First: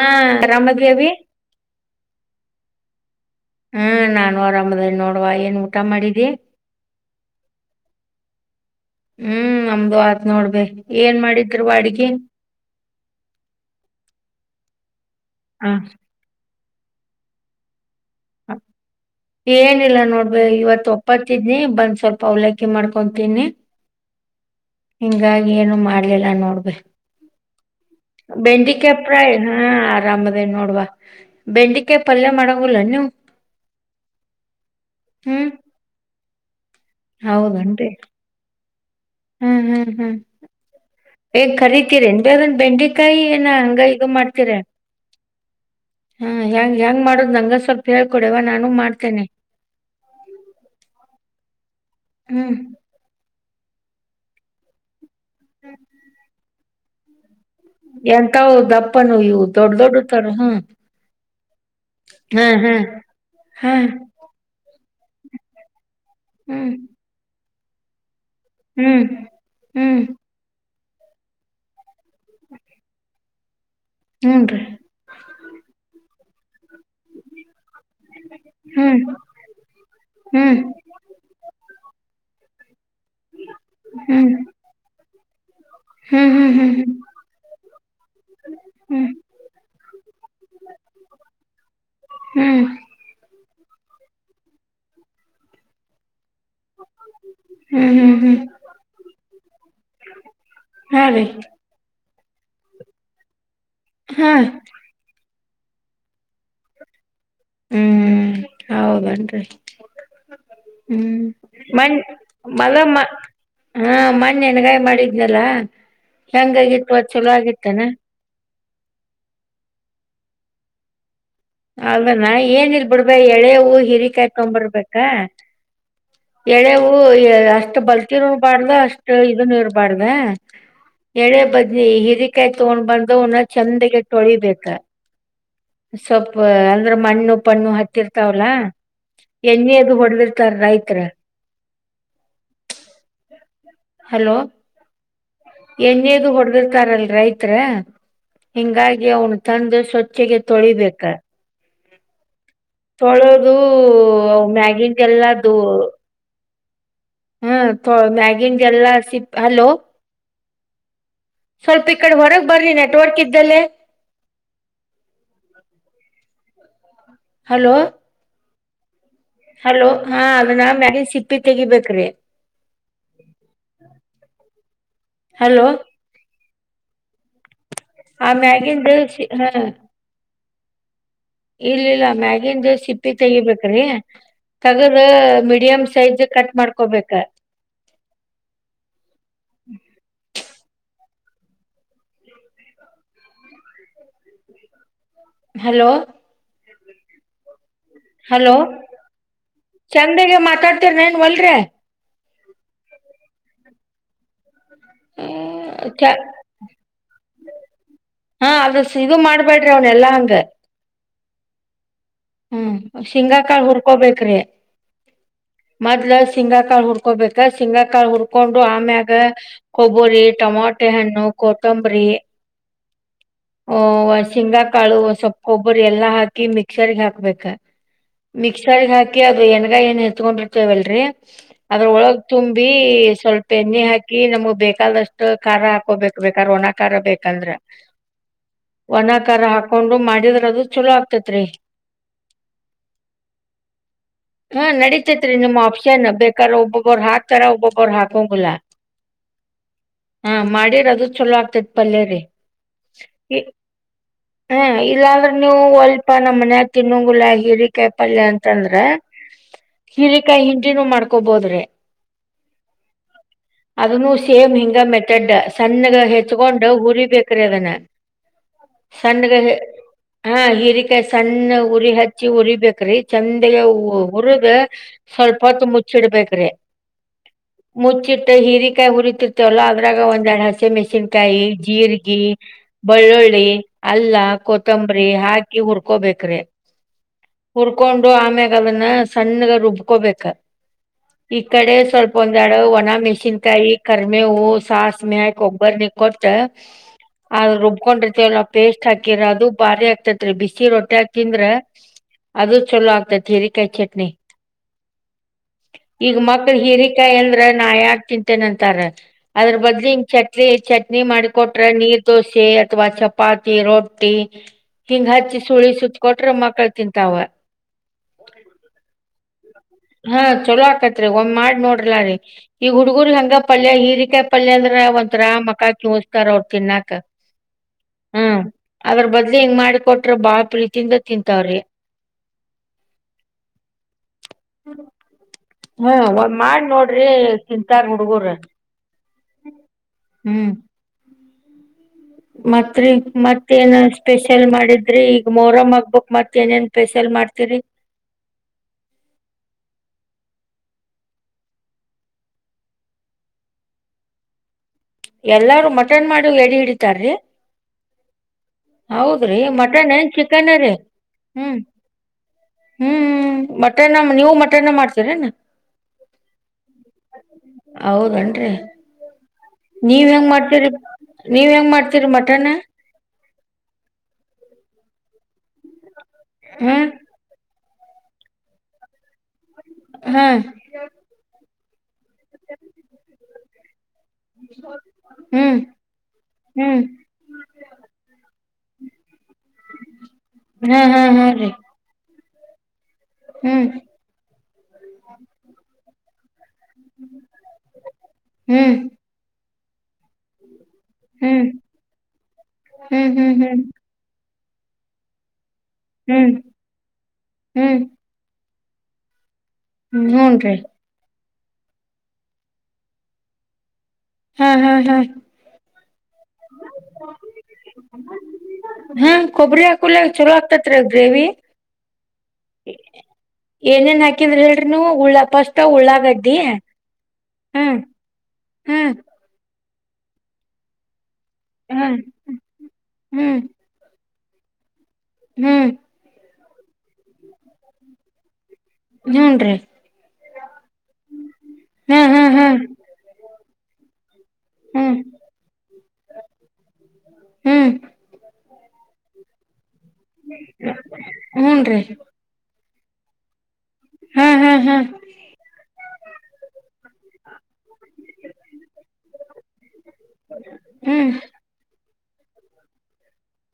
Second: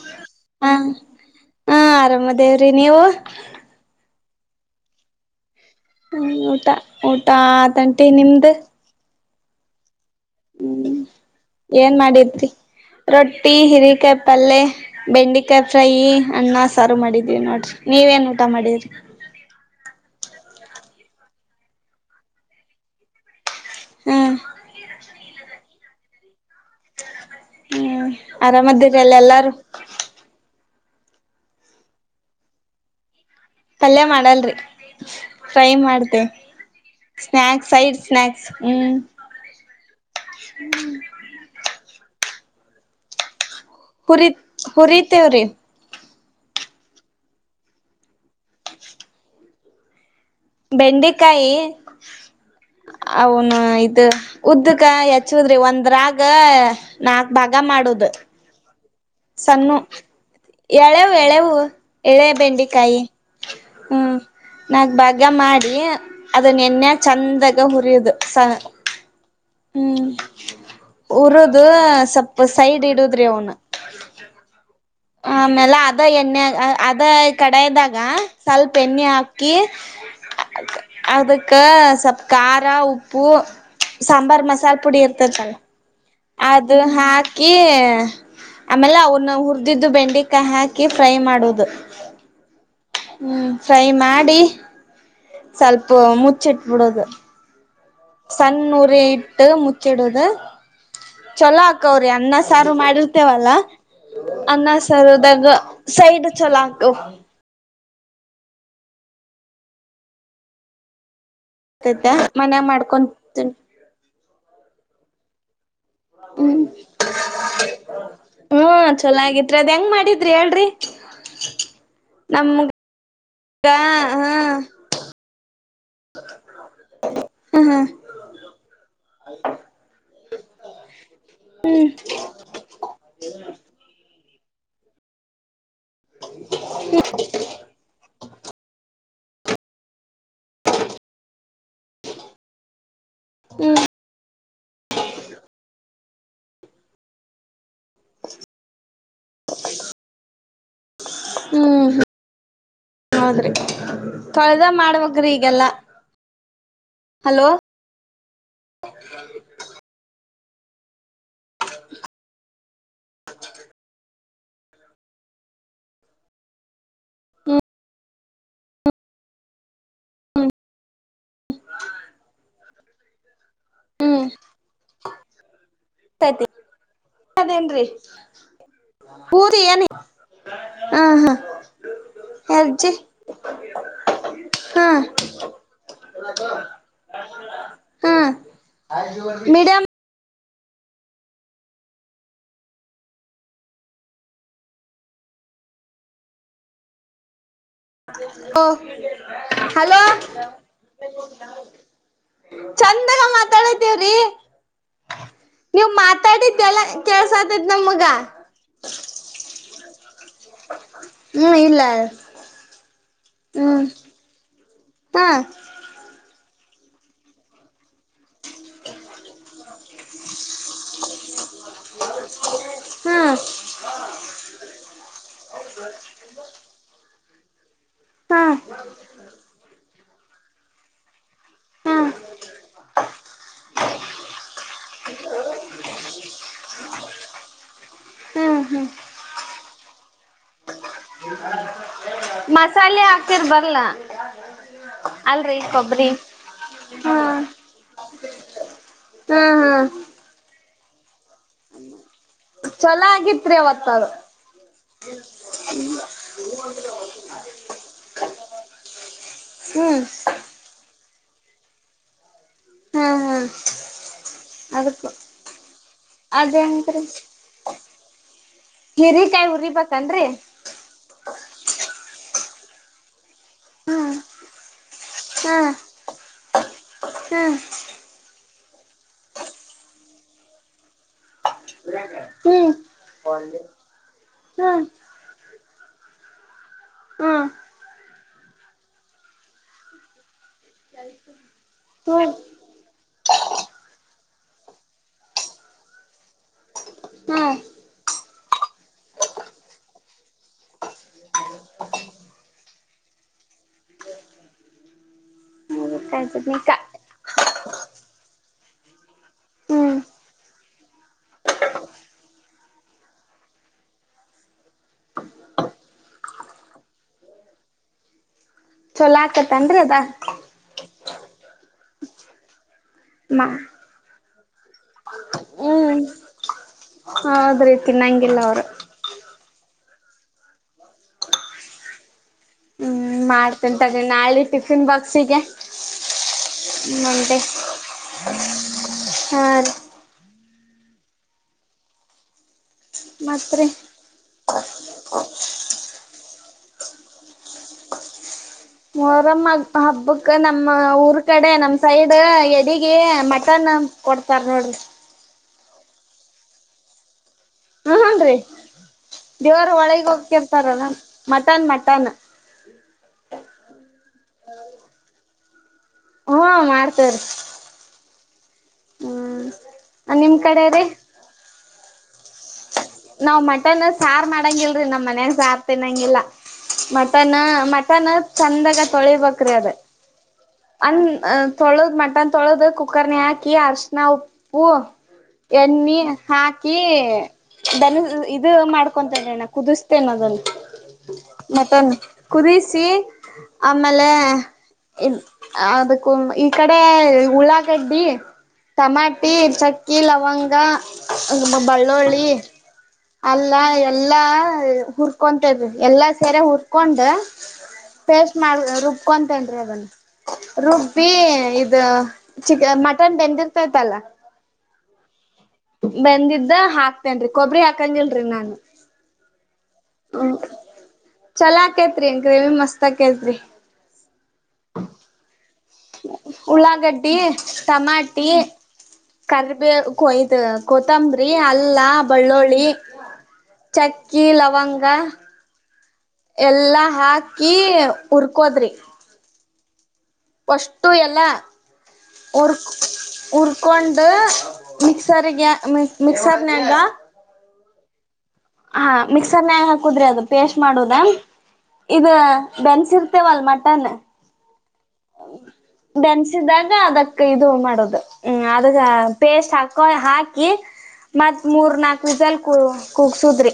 ಹಾ ಆರಾಮಾಗಿದ್ದಿವಿ ಆರಾಮ ದೇವ್ರಿ ನೀವು ಹ್ಮ್ ನಾನು ಆರಾಮದೇ ನೋಡುವ ಏನ್ ಹ್ಮ ಮಾಡಿದಿ ಊಟ ಊಟ ತಂಟಿ ನಿಮ್ದು ಹ್ಮ್ ನಮ್ದು ಆತ್ ನೋಡ್ಬೆ ಹ್ಮ್ ಏನ್ ಮಾಡಿದ್ರವಾ ಏನ್ ಅಡ್ಗಿ ಮಾಡಿದ್ರಿ ರೊಟ್ಟಿ ಹಿರಿಕಾಯ ಪಲ್ಲೆ ಬೆಂಡೆಕಾಯಿ ಆ ಫ್ರೈಿ ಅಣ್ಣ ಸಾರು ಮಾಡಿದ್ವಿ ನೋಡ್ರಿ ನೀವ ನ್ ಊಟ ಮಾಡಿದ್ರಿ ಏನಿಲ್ಲ ನೋಡ್ಬ ಇವತ್ ಒಪ್ಪತಿದ್ನಿ ಬಂದ್ ಸ್ವಲ್ಪ ಅವಲಕ್ಕಿ ಮಾಡ್ಕೊತೀನಿ. ಹ್ಮ್ ಹಿಂಗಾಗಿ ಏನು ಮಾಡ್ಲಿಲ್ಲ ನೋಡ್. ಹ್ಮ್ ಬೆಂಡೆಕಾಯಿ ಆರಾಮದಿರಿ ಅಲ್ಲ ಫ್ರೈ ಎಲ್ಲಾರು ಹಾ ಆರಾಮದೇ ನೋಡುವ ಬೆಂಡಿಕೆ ಪಲ್ಯ ಮಾಡೋಗಲ್ಲ ನೀವು ಪಲ್ಯ ಮಾಡಲ್ರಿ ಹ್ಮ್ ಫ್ರೈ ಮಾಡ್ದೇ ಹೌದನ್ರಿ ಹ್ಮ್ ಹ್ಮ್ ಹ್ಮ್ ಹ್ಮ್ ಹೇ ಕರೀತೀರಿನ್ ಬನ್ ಬೆಂಡೆಕಾಯಿ ಏನ ಇದು ಹುರಿ ಹುರಿತೇವ್ ರಿ ಹಾ ಹೆಂಗ್ ಹೆಂಗ್ ಮಾಡುದು ನಂಗ ಸ್ವಲ್ಪ ಹೇಳ್ಕೊಡವ ನಾನು ಮಾಡ್ತೇನೆ. ಬೆಂಡೆಕಾಯಿ ಹ್ಮ್. ಅವನು ಇದು ಉದ್ದಕ ಹಚ್ಚುದ್ರಿ ಒಂದ್ರಾಗ ನಾಕ್ ಭಾಗ ಮಾಡುದು ಎಂತಾವ್ ದಪ್ಪನು ಇವು ಸಣ್ಣ ದೊಡ್ಡ ದೊಡ್ಡ ತರ ಹ್ಮ್ ಎಳೆವು ಎಳೆವು ಎಳೆ ಹಾ ಹಾ ಬೆಂಡೆಕಾಯಿ. ಹಾ ಹ್ಮ್ ನಾಗ ಬಾಗ ಮಾಡಿ ಅದನ್ನ ಹ್ಮ್ ಎನ್ನೆ ಚಂದಾಗ ಹುರಯುದು ಹ್ಮ್ ಹ್ಮ್ ಉರುದು ಸ್ವಪ ಸೈಡ್ ಇಡುದ್ರಿ ಅವುನ್ನ ಹೂ ನ್ ರೀ ಆ ಆಮೇಲೆ ಅದ ಎಣ್ಣೆ ಅದ ಕಡಯದಾಗ ಸ್ವಲ್ಪ ಹ್ಮ್ ಎಣ್ಣೆ ಹಾಕಿ ಹ್ಮ್ ಅದಕ್ಕ ಸ್ವಲ್ಪ್ ಖಾರ ಉಪ್ಪು ಹ್ಮ್ ಸಾಂಬಾರ್ ಮಸಾಲೆ ಪುಡಿ ಇರ್ತತಲ್ಲ. ಹ್ಮ್ ಹ್ಮ್ ಹ್ಮ್ ಅದು ಹ್ಮ್ ಹಾಕಿ ಆಮೇಲೆ ಹ್ಮ್ ಅವ್ರನ್ನ ಹುರಿದಿದ್ದು ಬೆಂಡೆಕಾಯಿ ಹಾಕಿ ಫ್ರೈ ಮಾಡೋದು ಹ್ಮ್ ಹ್ಮ್ ಫ್ರೈ ಮಾಡಿ ಸ್ವಲ್ಪ ಮುಚ್ಚಿಟ್ಬಿಡೋದು. ಹ್ಮ್ ಹ್ಮ್ ಸಣ್ಣ ಉರಿ ಇಟ್ಟು ಮುಚ್ಚಿಡುದು ಹಾ ರೀ ಚಲೋ ಹಾಕ ಅನ್ನ ಸಾರು ಮಾಡಿರ್ತಿವಲ್ಲ ಹಾ ಅನ್ನ ಸಾರ್ ಅನ್ನ ಸಾರ್ದಾಗ ಸೈಡ್ ಚಲಾ ಹ್ಮ್ ಹೌದನ್ರಿ ಹ್ಮ್ ತೈತೆ ಮನ್ಯಾಗ ಮಾಡ್ಕೊಂತೀನಿ [unintelligible] ನಣ್ಣೆನ್ ಗಾಯಿ ಮಾಡಿದ್ನಲ್ಲ ಹೆಂಗಾಗಿತ್ತು ಅ ಚಲೋ ಆಗಿತ್ತೇನಾ ಹ್ಮ್ ಚಲಾಗಿತ್ರಿ ಅದ್ ಹೆಂಗ್ ಮಾಡಿದ್ರಿ ಹೇಳ್ರಿ. ಅನಾ ನಮ್ಗ ಏನಲ್ ಬಿಡ್ಬ ಎಳೆ ಹೂ ಹಾ ಹಿರಿಕಾಯ್ಕೊ್ಬರ್ಬೇಕ ಎಳೆವು ಹ್ಮ ಅಷ್ಟು ಬಲ್ತಿರ್ರ್ಬಾರ್ದ ಅಷ್ಟು ಇದನ್ನು ಇರ್ಬಾರ್ದ ಎಳೆ ಬದ್ನಿ ಹಿರಿಕಾಯಿ ತಗೊಂಡ್ ಬಂದ ಉನ್ನ ಚೆಂದಗೆ ತೊಳಿಬೇಕ ಸೊಪ್ಪ ಅಂದ್ರೆ ಮಣ್ಣು ಪಣ್ಣು ಹತ್ತಿರ್ತಾವಲ್ಲ ಎಣ್ಣೆದು ಹೊಡದಿರ್ತಾರ ರೈತ್ರ ಹ್ಮ ಹಲೋ ಎಣೇದು ಹೊಡಗಿರ್ತಾರಲ್ ರೈತ್ರರ ಹಿಂಗಾಗಿ ಅವನು ತಂದು ಸ್ವಚ್ಛೆಗೆ ತೊಳಿಬೇಕ ಹ್ಮ್ ಹ್ಮ್ ಹೌದ್ರಿ ತೊಳೋದು ತೊಳ್ದ ಮ್ಯಾಗಿಗೆ ಮಾಡ್ಬೇಕ್ರಿ ಎಲ್ಲಾ ಈಗೆಲ್ಲಾ ಹಲೋ ಹ್ಮ ಮ್ಯಾಗಿನ್ ಎಲ್ಲಾ ಸಿ ಹಲೋ ಸ್ವಲ್ಪ ಈ ಕಡೆ ಹೊರಗ್ ಬರ್ರಿ ನೆಟ್ವರ್ಕ್ ಇದ್ದಲ್ಲೇ ಹಲೋ ಹಲೋ ಹಾ ಅದನ್ನ ಮ್ಯಾಗಿ ಸಿಪ್ಪಿ ತೆಗಿಬೇಕ್ರಿ ಹ್ಮ್ ಹಲೋ ತೈತಿ ಅದೇನ್ರಿ ಆಮ್ಯಾಗಿನ್ ದಸ ಹ ಪೂರಿ [unintelligible] ಇಲ್ಲ ಇಲ್ಲ ಮ್ಯಾಗಿನ್ ಹೆಜ್ಜಿ ಸಿಪ್ಪಿ ತಗಿಬೇಕ್ರಿ ಹಾ ತಗದ ಮೀಡಿಯಂ ಸೈಜ್ ಕಟ್ ಮಾಡ್ಕೊಬೇಕ ಹಾ ಮೀಡಿಯಂ ಹಲೋ ಹಲೋ ಹಲೋ ಚಂದಗೆ ಮಾತಾಡ್ತಿರ್ ಏನ್ ಒಲ್ರಿ ಚಂದಾಗ ಮಾತಾಡತಿವ್ರಿ ನೀವು ಮಾತಾಡಿ ಕೆಲ ಕೆಲ್ಸದ ಹಾ ಅದ್ರ ಇಗ ಮಾಡ್ಬೇಡ್ರಿ ಅವ್ನ್ ಎಲ್ಲಾ ಹಂಗ ಹ್ಮ್ ಇಲ್ಲ ಹ್ಮ್ ಶೇಂಗಾಕಾಳ ಉರ್ಕೋಬೇಕು ಹ ಸಿಂಗ ಕಾಳು ಉರ್ಕೋಬೇಕು ಹುಡ್ಕೊಂಡು ಆಮ್ಯಾಗ ಕೊಬ್ಬರಿ ಟೊಮಾಟೆ ಹಣ್ಣು ಕೊತ್ತಂಬರಿ ಹಾ ಹ ಶಿಂಗಾಕಾಳು ಸೊಪ್ಪ ಗೊಬ್ಬರಿ ಎಲ್ಲಾ ಹಾಕಿ ಮಿಕ್ಸರ್ ಹಾಕ್ಬೇಕು ಹಾ ಮಿಕ್ಸರ್ಗ ಹಾಕಿ ಅದು ಎಣಗಾಯಿ ಏನ್ ಎತ್ಕೊಂಡಿರ್ತೇವಲ್ರರಿ ಅದ್ರ ಹಾ ಒಳಗ್ ತುಂಬಿ ಸ್ವಲ್ಪ ಎಣ್ಣೆ ಹಾಕಿ ನಮ್ಗ್ ಬೇಕಾದಷ್ಟು ಖಾರ ಹಾಕೋಬೇಕು ಬೇಕಾದ್ರ ಒಣಕಾರ ಬೇಕಂದ್ರೆ ಹ್ಮ್ ಹ್ಮ್ ಒಣಕಾರ ಹಾಕೊಂಡು ಮಾಡಿದ್ರೆ ಅದು ಚಲೋ ಆಗ್ತೇತ್ರಿ ಮಸಾಲೆ ಹಾಕ್ತಿರ್ ಬರ್ಲ ಹ್ಮ ನಡಿತೇತ್ರಿ ನಿಮ್ ಅಲ್ರಿ ಆಪ್ಷನ್ ಕೊಬ್ಬರಿ ಬೇಕಾದ್ರ ಒಬೊಬ್ಬರು ಹಾಕ್ತಾರ ಒಬ್ಬೊಬ್ಬರು ಹಾಕಂಗಲ್ಲಾ ಹ್ಮ್ ಹ್ಮ್ ಅದು ಚಲೋ ಆಗ್ತೈತ್ ಪಲ್ಲರಿ ಚಲ ಆಗಿತ್ ಅವತ್ತಾರ ಹ್ಮ ಇಲ್ಲಾಂದ್ರೆ ನೀವು ಹೊಲ್ಪ ನಮ್ಮ್ ಮನೆ ಹ ತಿನ್ನುಂಗುಳ ಹಿರಿಕಾಯಿ ಪಲ್ಯ ಅಂತಂದ್ರ ಹ್ಮ್ ಹಿರಿಕಾಯಿ ಹಿಂಟಿನೂ ಮಾಡ್ಕೊಬೋದ್ರೆ ಹಾ ಹಾ ಅದನು ಸೇಮ್ ಹಿಂಗ ಅದಕ್ಕ ಮೆಥಡ್ ಸಣ್ಣಗ ಹೆಚ್ಕೊಂಡ್ ಅದೇಂಗ್ರಿ ಹುರಿಬೇಕು ಸ್ಣಗೆ ಹಿರಿಕಾಯಿ ಉರಿಬೇಕನ್ರಿ ಹಾ ಹರಿಕ ಸಣ್ಣ ಉರಿ ಹಚ್ಚಿ ಉರಿಬೇಕ್ರಿ ಚಂದಗ ಹ್ಮ್ ಹುರದ ಸ್ವಲ್ಪತ್ ಹ್ಮ್ ಮುಚ್ಚಿಡ್ಬೇಕ್ರಿ ಹ್ಮ್ ಹ್ಮ್ ಮುಚ್ಚಿಟ್ಟ ಹೀರಿಕಾಯಿ ಹುರಿತಿರ್ತವಲ್ಲ ಅದ್ರಾಗ ಒಂದ್ ಎರಡು ಹಸಿ ಮೆಣಸಿನ್ಕಾಯಿ ಜೀರಿಗೆ ಹ್ಮ್ ಬೆಳ್ಳುಳ್ಳಿ ಅಲ್ಲ ಹ್ಮ್ ಕೊತ್ತಂಬರಿ ಹಾಗೆ ಅ ಉರ್ಕೋಬೇಕ್ರಿ ಹ್ಮ್ ಹುರ್ಕೊಂಡು ಆಮ್ಯಾಗ ಅದನ್ನ ಸಣ್ಣಗ ರುಬ್ಕೋಬೇಕ ಈ ಕಡೆ ಸ್ವಲ್ಪ ಹ್ಮ್ ಒಂದ್ ಎಡಡು ಒಣನ ಮ ಚಿಂತಾಯಿ ಕರ್ಮೆಹೂ ಸಾಸಿವೆ ಒಗ್ಗರಣೆ ಕೊಟ್ಟ ಅದ್ ಹ್ಮ್ ರುಬ್ಬಕೊಂಡಿರ್ತಿವಲ್ ಪೇಸ್ಟ್ ಹಾಕಿರ ಅದು ಭಾರಿ ಆಕ್ತೇತ್ರಿ ಬಿಸಿ ರೊಟ್ಟೆ ಹಾಕ್ತಿಂದ್ರ ಅದು ಚಲೋ ಆಗ್ತದೆ ಹಿರಿಕಾಯಿ ಚಟ್ನಿ ಈಗ ಕಾಯಿ ಮಕ್ಳ ಚಟ್ನಿ ಕಾ ಹಿರಿಕಾಯ ಎಂದ್ರ ನ ಯಾಕ್ ತಿಂತೇನೆಂತಾರ ಅದ್ರ ಬದ್ ಹ್ಮ್ ಹಿಂಗ ಚಟ್ನಿ ಚಟ್ನಿ ಮಾಡಿ ನೀರ್ ದೋಸೆ ಅಥವಾ ಚಪಾತಿ ರೊಟ್ಟಿ ಹಿಂಗ ಹಚ್ಚಿ ಸುಳಿ ಸುತ್ಕೊಟ್ರ ಮಕ್ಳ ತಿಂತಾವ ಚಲೋ ಆಕತ್ತ ಹಾ ಚಲೋ ಆಕತ್ರಿ ಒಂದ್ ಮಾಡ್ ನೋಡ್ರಲ ರೀ ಈಗ ಹುಡ್ಗರ್ ಹಂಗ ಮಾ ಪಲ್ಯ ಹೀರಿಕೆ ಪಲ್ಯ ಅಂದ್ರ ಮಕ್ಕ ಹ್ಮ್ ಚಸ್ತಾರ ಅವರು ತಿನ್ನಕ್ ಹೌದ್ರಿ ತಿನ್ನಂಗಿಲ್ಲ ಹ್ಮ್ ಅವರು ಅದ್ರ ಬದ್ ಹೆಂಗ್ ಮಾಡಿಕೊಟ್ರ ಬಾಳ ಪ್ರೀತಿಯಿಂದ ತಿಂತಾವ್ರಿ ಹ್ಮ ಮಾಡ್ತನ್ಂತದ ನಾಳಿ ಟಿಫಿನ್ ಬಾಕ್ಸಿಗೆ ಹಾ ಒಂದು ಮಾಡಿ ನೋಡ್ರಿ ಮಂಡೆ ತಿಂತಾರ ಹುಡ್ಗರ ಹಾ ರೀ ಹ್ಮ್ ಮತ್ರಿ ಮತ್ರಿ ಮತ್ತೇಏನ ಸ್ಪೆಷಲ್ ಮಾಡಿದ್ರಿ ಈಗ ಮೊರಮ ಆಗ್ಬ ಮತ್ತತ್ ಏನೇನ್ ಸ್ಪೆಷಲ್ ಮಾಡ್ತೀರಿ ಮರಮ್ಮ ಹಬ್ಬಕ್ ನಮ್ಮ ಊರ್ ಕಡೆ ನಮ ಸೈಡ್ ಎಡಗೆ ಮಟನ್ ಕೊಡ್ತಾರ ನೋಡ್ರಿ ಎಲ್ಲಾರೂ ಮಟನ್ ಮಾಡಿ ಎಡಿ ಹಿಡಿತಾರ್ರೀ ಹ್ಮ ಹನ್ರಿ ಹೌದ್ರೀ ದೇವ್ರ ಮಟನ್ ಒಳಗ್ ಚಿಕನ್ ರೀ ಹೋಗ್ತಿರ್ತಾರಲ್ಲ ಹ್ಮ್ ಮಟನ್ ಮಟನ್ ಹ್ಮ್ ಮಟನ ನೀವು ಮಟೆನ ಮಾಡ್ತೀರೇನ ಹ್ಮ ಮಾಡ್ತಾರ ಹೌದನ್ರಿ. ಹ್ಮ್ ನೀವ್ ಹೆಂಗ್ ನಿಮ್ ಕಡೆ ಮಾಡ್ತಿರಿ ರೀ ನೀವ್ ಹೆಂಗ್ ಮಾಡ್ತೀರಿ ಮಟನ್ ನಾವ್ ಮಟನ್ ಸಾರು ಮಾಡಂಗ ಇಲ್ರರಿ ನಮ್ಮ್ ಮನಾಗ ಸಾರು ತಿನ್ನಂಗಿಲ್ಲ ಹಾ ಮಟನ್ ಮ ಮಟನ್ ಚಂದಾಗ ತೊಳಿಬೇಕ್ರಿ ಅದೇ ಹಾ ಅಂದ ತೊಳೆದ್ ಮಟನ್ ತೊಳೆದು ಕುಕ್ಕರ್ನ ಹಾಕಿ ಆರ್ ಅರ್ಶ್ನಉಪ್ಪು ಹ್ಮ್ ಎಣ್ಣೆ ಹ್ಮ್ ಹಾಕಿ ದನ ಇದು ಮಾಡ್ಕೊಂತಣ ಕುದಿಸತೇನ ಅದನ್ ಹಾ ಹಾ ಹಾ ರೀ ಮಟನ್ ಕುದಿಸಿ ಹ್ಮ್ ಆಮೇಲೆ ಅದಕ್ಕೂ ಈ ಈ ಕಡೆ ಉಳ್ಳಾಗಡ್ಡಿ ಹ್ಮ್ ಟಮಾಟಿ ಚಕ್ಕಿ ಲವಂಗ ಹ್ಮ್ ಮ್ಮ ಬಳ್ಳುಳ್ಳಿ ಹ್ಮ್ ಹ್ಮ್ ಅಲ್ಲ ಹ್ಮ್ ಎಲ್ಲಾ ಹುರ್ಕೊ ಎಲ್ಲ ಹ್ಮ್ ಸೇರೆ ಹಕೊಂಡ ಹ್ಮ್ ಪ ಮಾಡ ರುಬ್ ನ್ ಅದನ್ ಹೂನ್ರಿ ರುಬ್ಬಿ ಇ ಚಿಕ ಮಟನ್ ಬೆಂದಿರ್ತೈತಲ್ಲ ಹ್ಮ್ ಹಾ ಹಾ ಬಂದಿದ್ದ ಹಾಕ್ತೇನ್ರಿ ಕೊಬ್ಬರಿ ಹಾಕಂಗಿಲ್ರಿ ನಾನು ಕಲ್ಲ ಚಲೋ ಆಗ್ತತ್ ರೀ ಗ್ರೇವಿ ಚಲೋ ಆಕೇತ್ರಿ ಗ್ರೇವಿ ಮಸ್ತ್ ಆ ಕೇತ್ರಿ ಏನೇನ್ ಹಾಕಿದ್ರ ಹೇಳ್ರಿನು ಉಳ್ಳ ಪಸ್ಟ್ ಉಳ್ಳಾಗದ್ದಡಿ ಹ್ಮ್ ಹ್ಮ್ ಕಲ್ ಕೊಯ್ದ ಕೊತ್ತಂಬರಿ ಅಲ್ಲ ಹ್ಮ್ ಬಳ್ಳುಳ್ಳಿ ಹ್ಮ್ ಚ ಕೀ ಲವಂಗ್ ಹ್ಮ್ ಎಲ್ಲಾ ಹಾಕಿ ಉರ್ಕೊಳ್ಳೋದು ಹೂನ್ ರೀ ಪ್ರಷ್ಟು ಎಲ್ಲ ಹ್ಮ್ ಹ್ಮ್ ಹ್ಮ್ ಹರ್ಕ್ ಹರ್ಕೊಂಡು ಹ್ಮ್ ಮಿಕ್ಸರ್ಗೆ ಮಿಕ್ಸರ್ನನಾಗ ಹ್ಮ್ ಹಾ ಮಿಕ್ಸರ್ ನ ಹಾಕುದ್ರಿ ಅದು ಪೇಸ್ಟ್ ಮಾಡುದ ಹೂನ್ರಿ ಇಧು ಬೆನ್ಸಿರ್ತೇವಲ್ ಮಟನ್ ಹ ಬೆನ್ಸಿದಾಗ ಅದಕ್ ಇದು ಮಾಡೋದು ಹ್ಮ ಅದಗ ಪೇಸ್ಟ್ ಹಾಕೋ ಹಾಕಿ ಹ್ಮ್ ಮತ್ ಮೂರ್ ನಾಕ ಪಿಸಲ್ ಕು ಕುೂಗ್ಸುದ್ರಿ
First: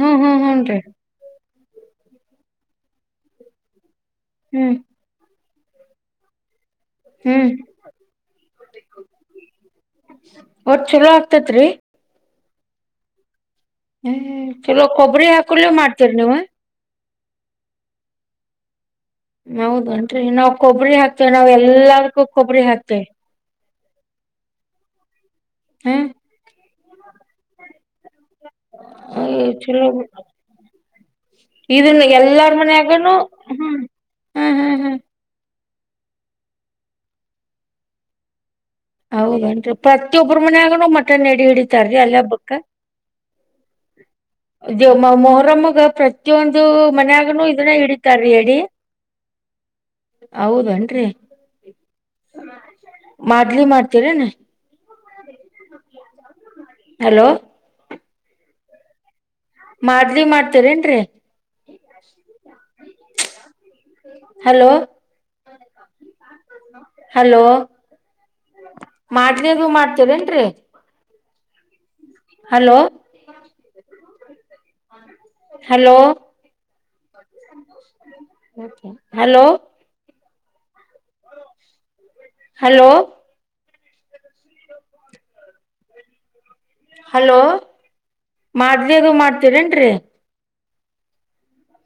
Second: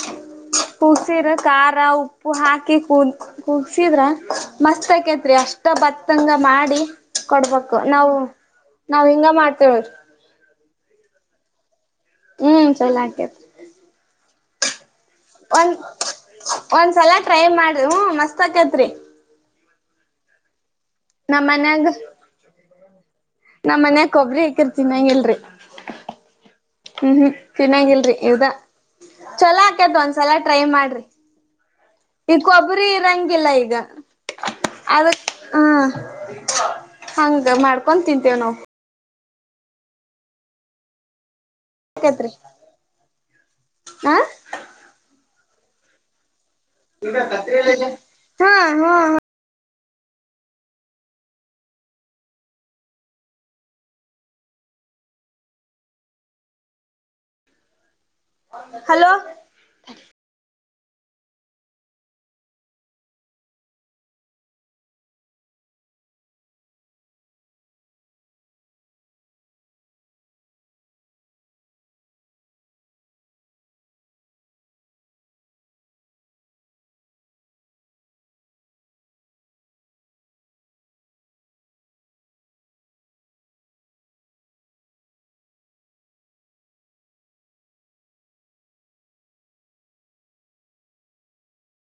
ಹ್ಮ್ ಹ್ಮ್ ಹೂನ್ರಿ ಕುಗ್ಸರ ಖಾರ ಉಪ್ಪು ಹಾಕಿ ಕುದ ಕುದಸಿದ್ರೆ ಹ್ಮ್ ಮಸ್ತ್ ಆಕೈತ್ರಿ ಅಷ್ಟ ಭತ್ತಂಗ ಮಾಡಿ ಹ್ಮ್ ಕೊಡ್ಬೇಕಕ್ು ನಾವವು ನಾವ್ ಹಿಂಗ ಮಾಡ್ತಳಿ ಒಟ್ ಚಲೋ ಆಗ್ತೇತ್ರಿ ಹ್ಮ್ ಚಲ ಆಕೇತಿ ಹ್ಮ್ ಚಲೋ ಕೊಬ್ಬರಿ ಹಾಕಲ ಮಾಡ್ತೀರಿ ನೀವು ಒಂದ್ಸಲ ಟ್ರೈ ಮಾಡ ಹ ಮಸ್ತ್ ಆಕೇತ್ರಿ ಹೌದನ್ರಿ ನಾಾವವು ಕೊಬ್ಬರಿ ಹಾಕ್ತೆೇವೆ ನಾವ್ ಎಲ್ಲದಕ್ಕೂ ಕೊಬ್ಬರಿ ಹಾಕ್ತೆೇವೆ ನಮ್ಮ್ ಮನ್ಯ ಕೊಬರಿ ಇಕರ್ ಚೆನ್ನಾಗಿಲ್ರಿ ಹ್ಮ ಹ್ಮ್್ಮ ಚೆನ್ನಾಗಿಲ್ರಿ ಯದ ಚೊಲೋ ಚಲೋ ಆಕ್ಯದ ಒಂದ್ಸಲ ಟ್ರೈ ಮಾಡ್ರಿ ಇದನ್ನ ಈ ಎಲ್ಲಾರ ಕೊಬ್ಬರಿ ಮನ್ಯಾಗನು ಇರಂಗಿಲ್ಲ ಈಗ ಹ್ಮ್ ಹ್ಮ್ ಹ್ಮ್ ಹ್ಮ್ ಅದ ಹ್ಮ ಹಂಗ ಮಾಡ್ಕೊ ತಿಂತೇವ ನಾವು ಹೌದೇನ್ರಿ ಪ್ರತಿಯೊಬ್ಬರ ಮನಾಗನ ಮಟನ್ ಎಡಿ ಹಿಡ ಲ್ಲ ಆಕೇತ್ರಿ ಹ ಬ ಮೊಹರಮಗೆ ಪ್ರತೊಂದು ದು ಮನ್ಯಾಗ ಇದನ್ನ ಹಿಡಿತಾರೀ ಹಾ ಹೇಳಡಿ ಹಾ ಹೌದನ್್ರರಿ ಬಲಿ ಮಾಡ್ತೀರ ಹಲೋ ಹಲೋ ಮಾಡ್ದಿ ಮಾಡ್ತೇರ ಏನ್ೀ ಹಲೋ ಹಲೋ ಮಾಡನೇದು ಮಾಡ್ತೇರೇನ್ರಿ hello hello hello hello hello ಮಾಡ್ದಗ ಮಾಡ್ತೀರೇನ್ೀ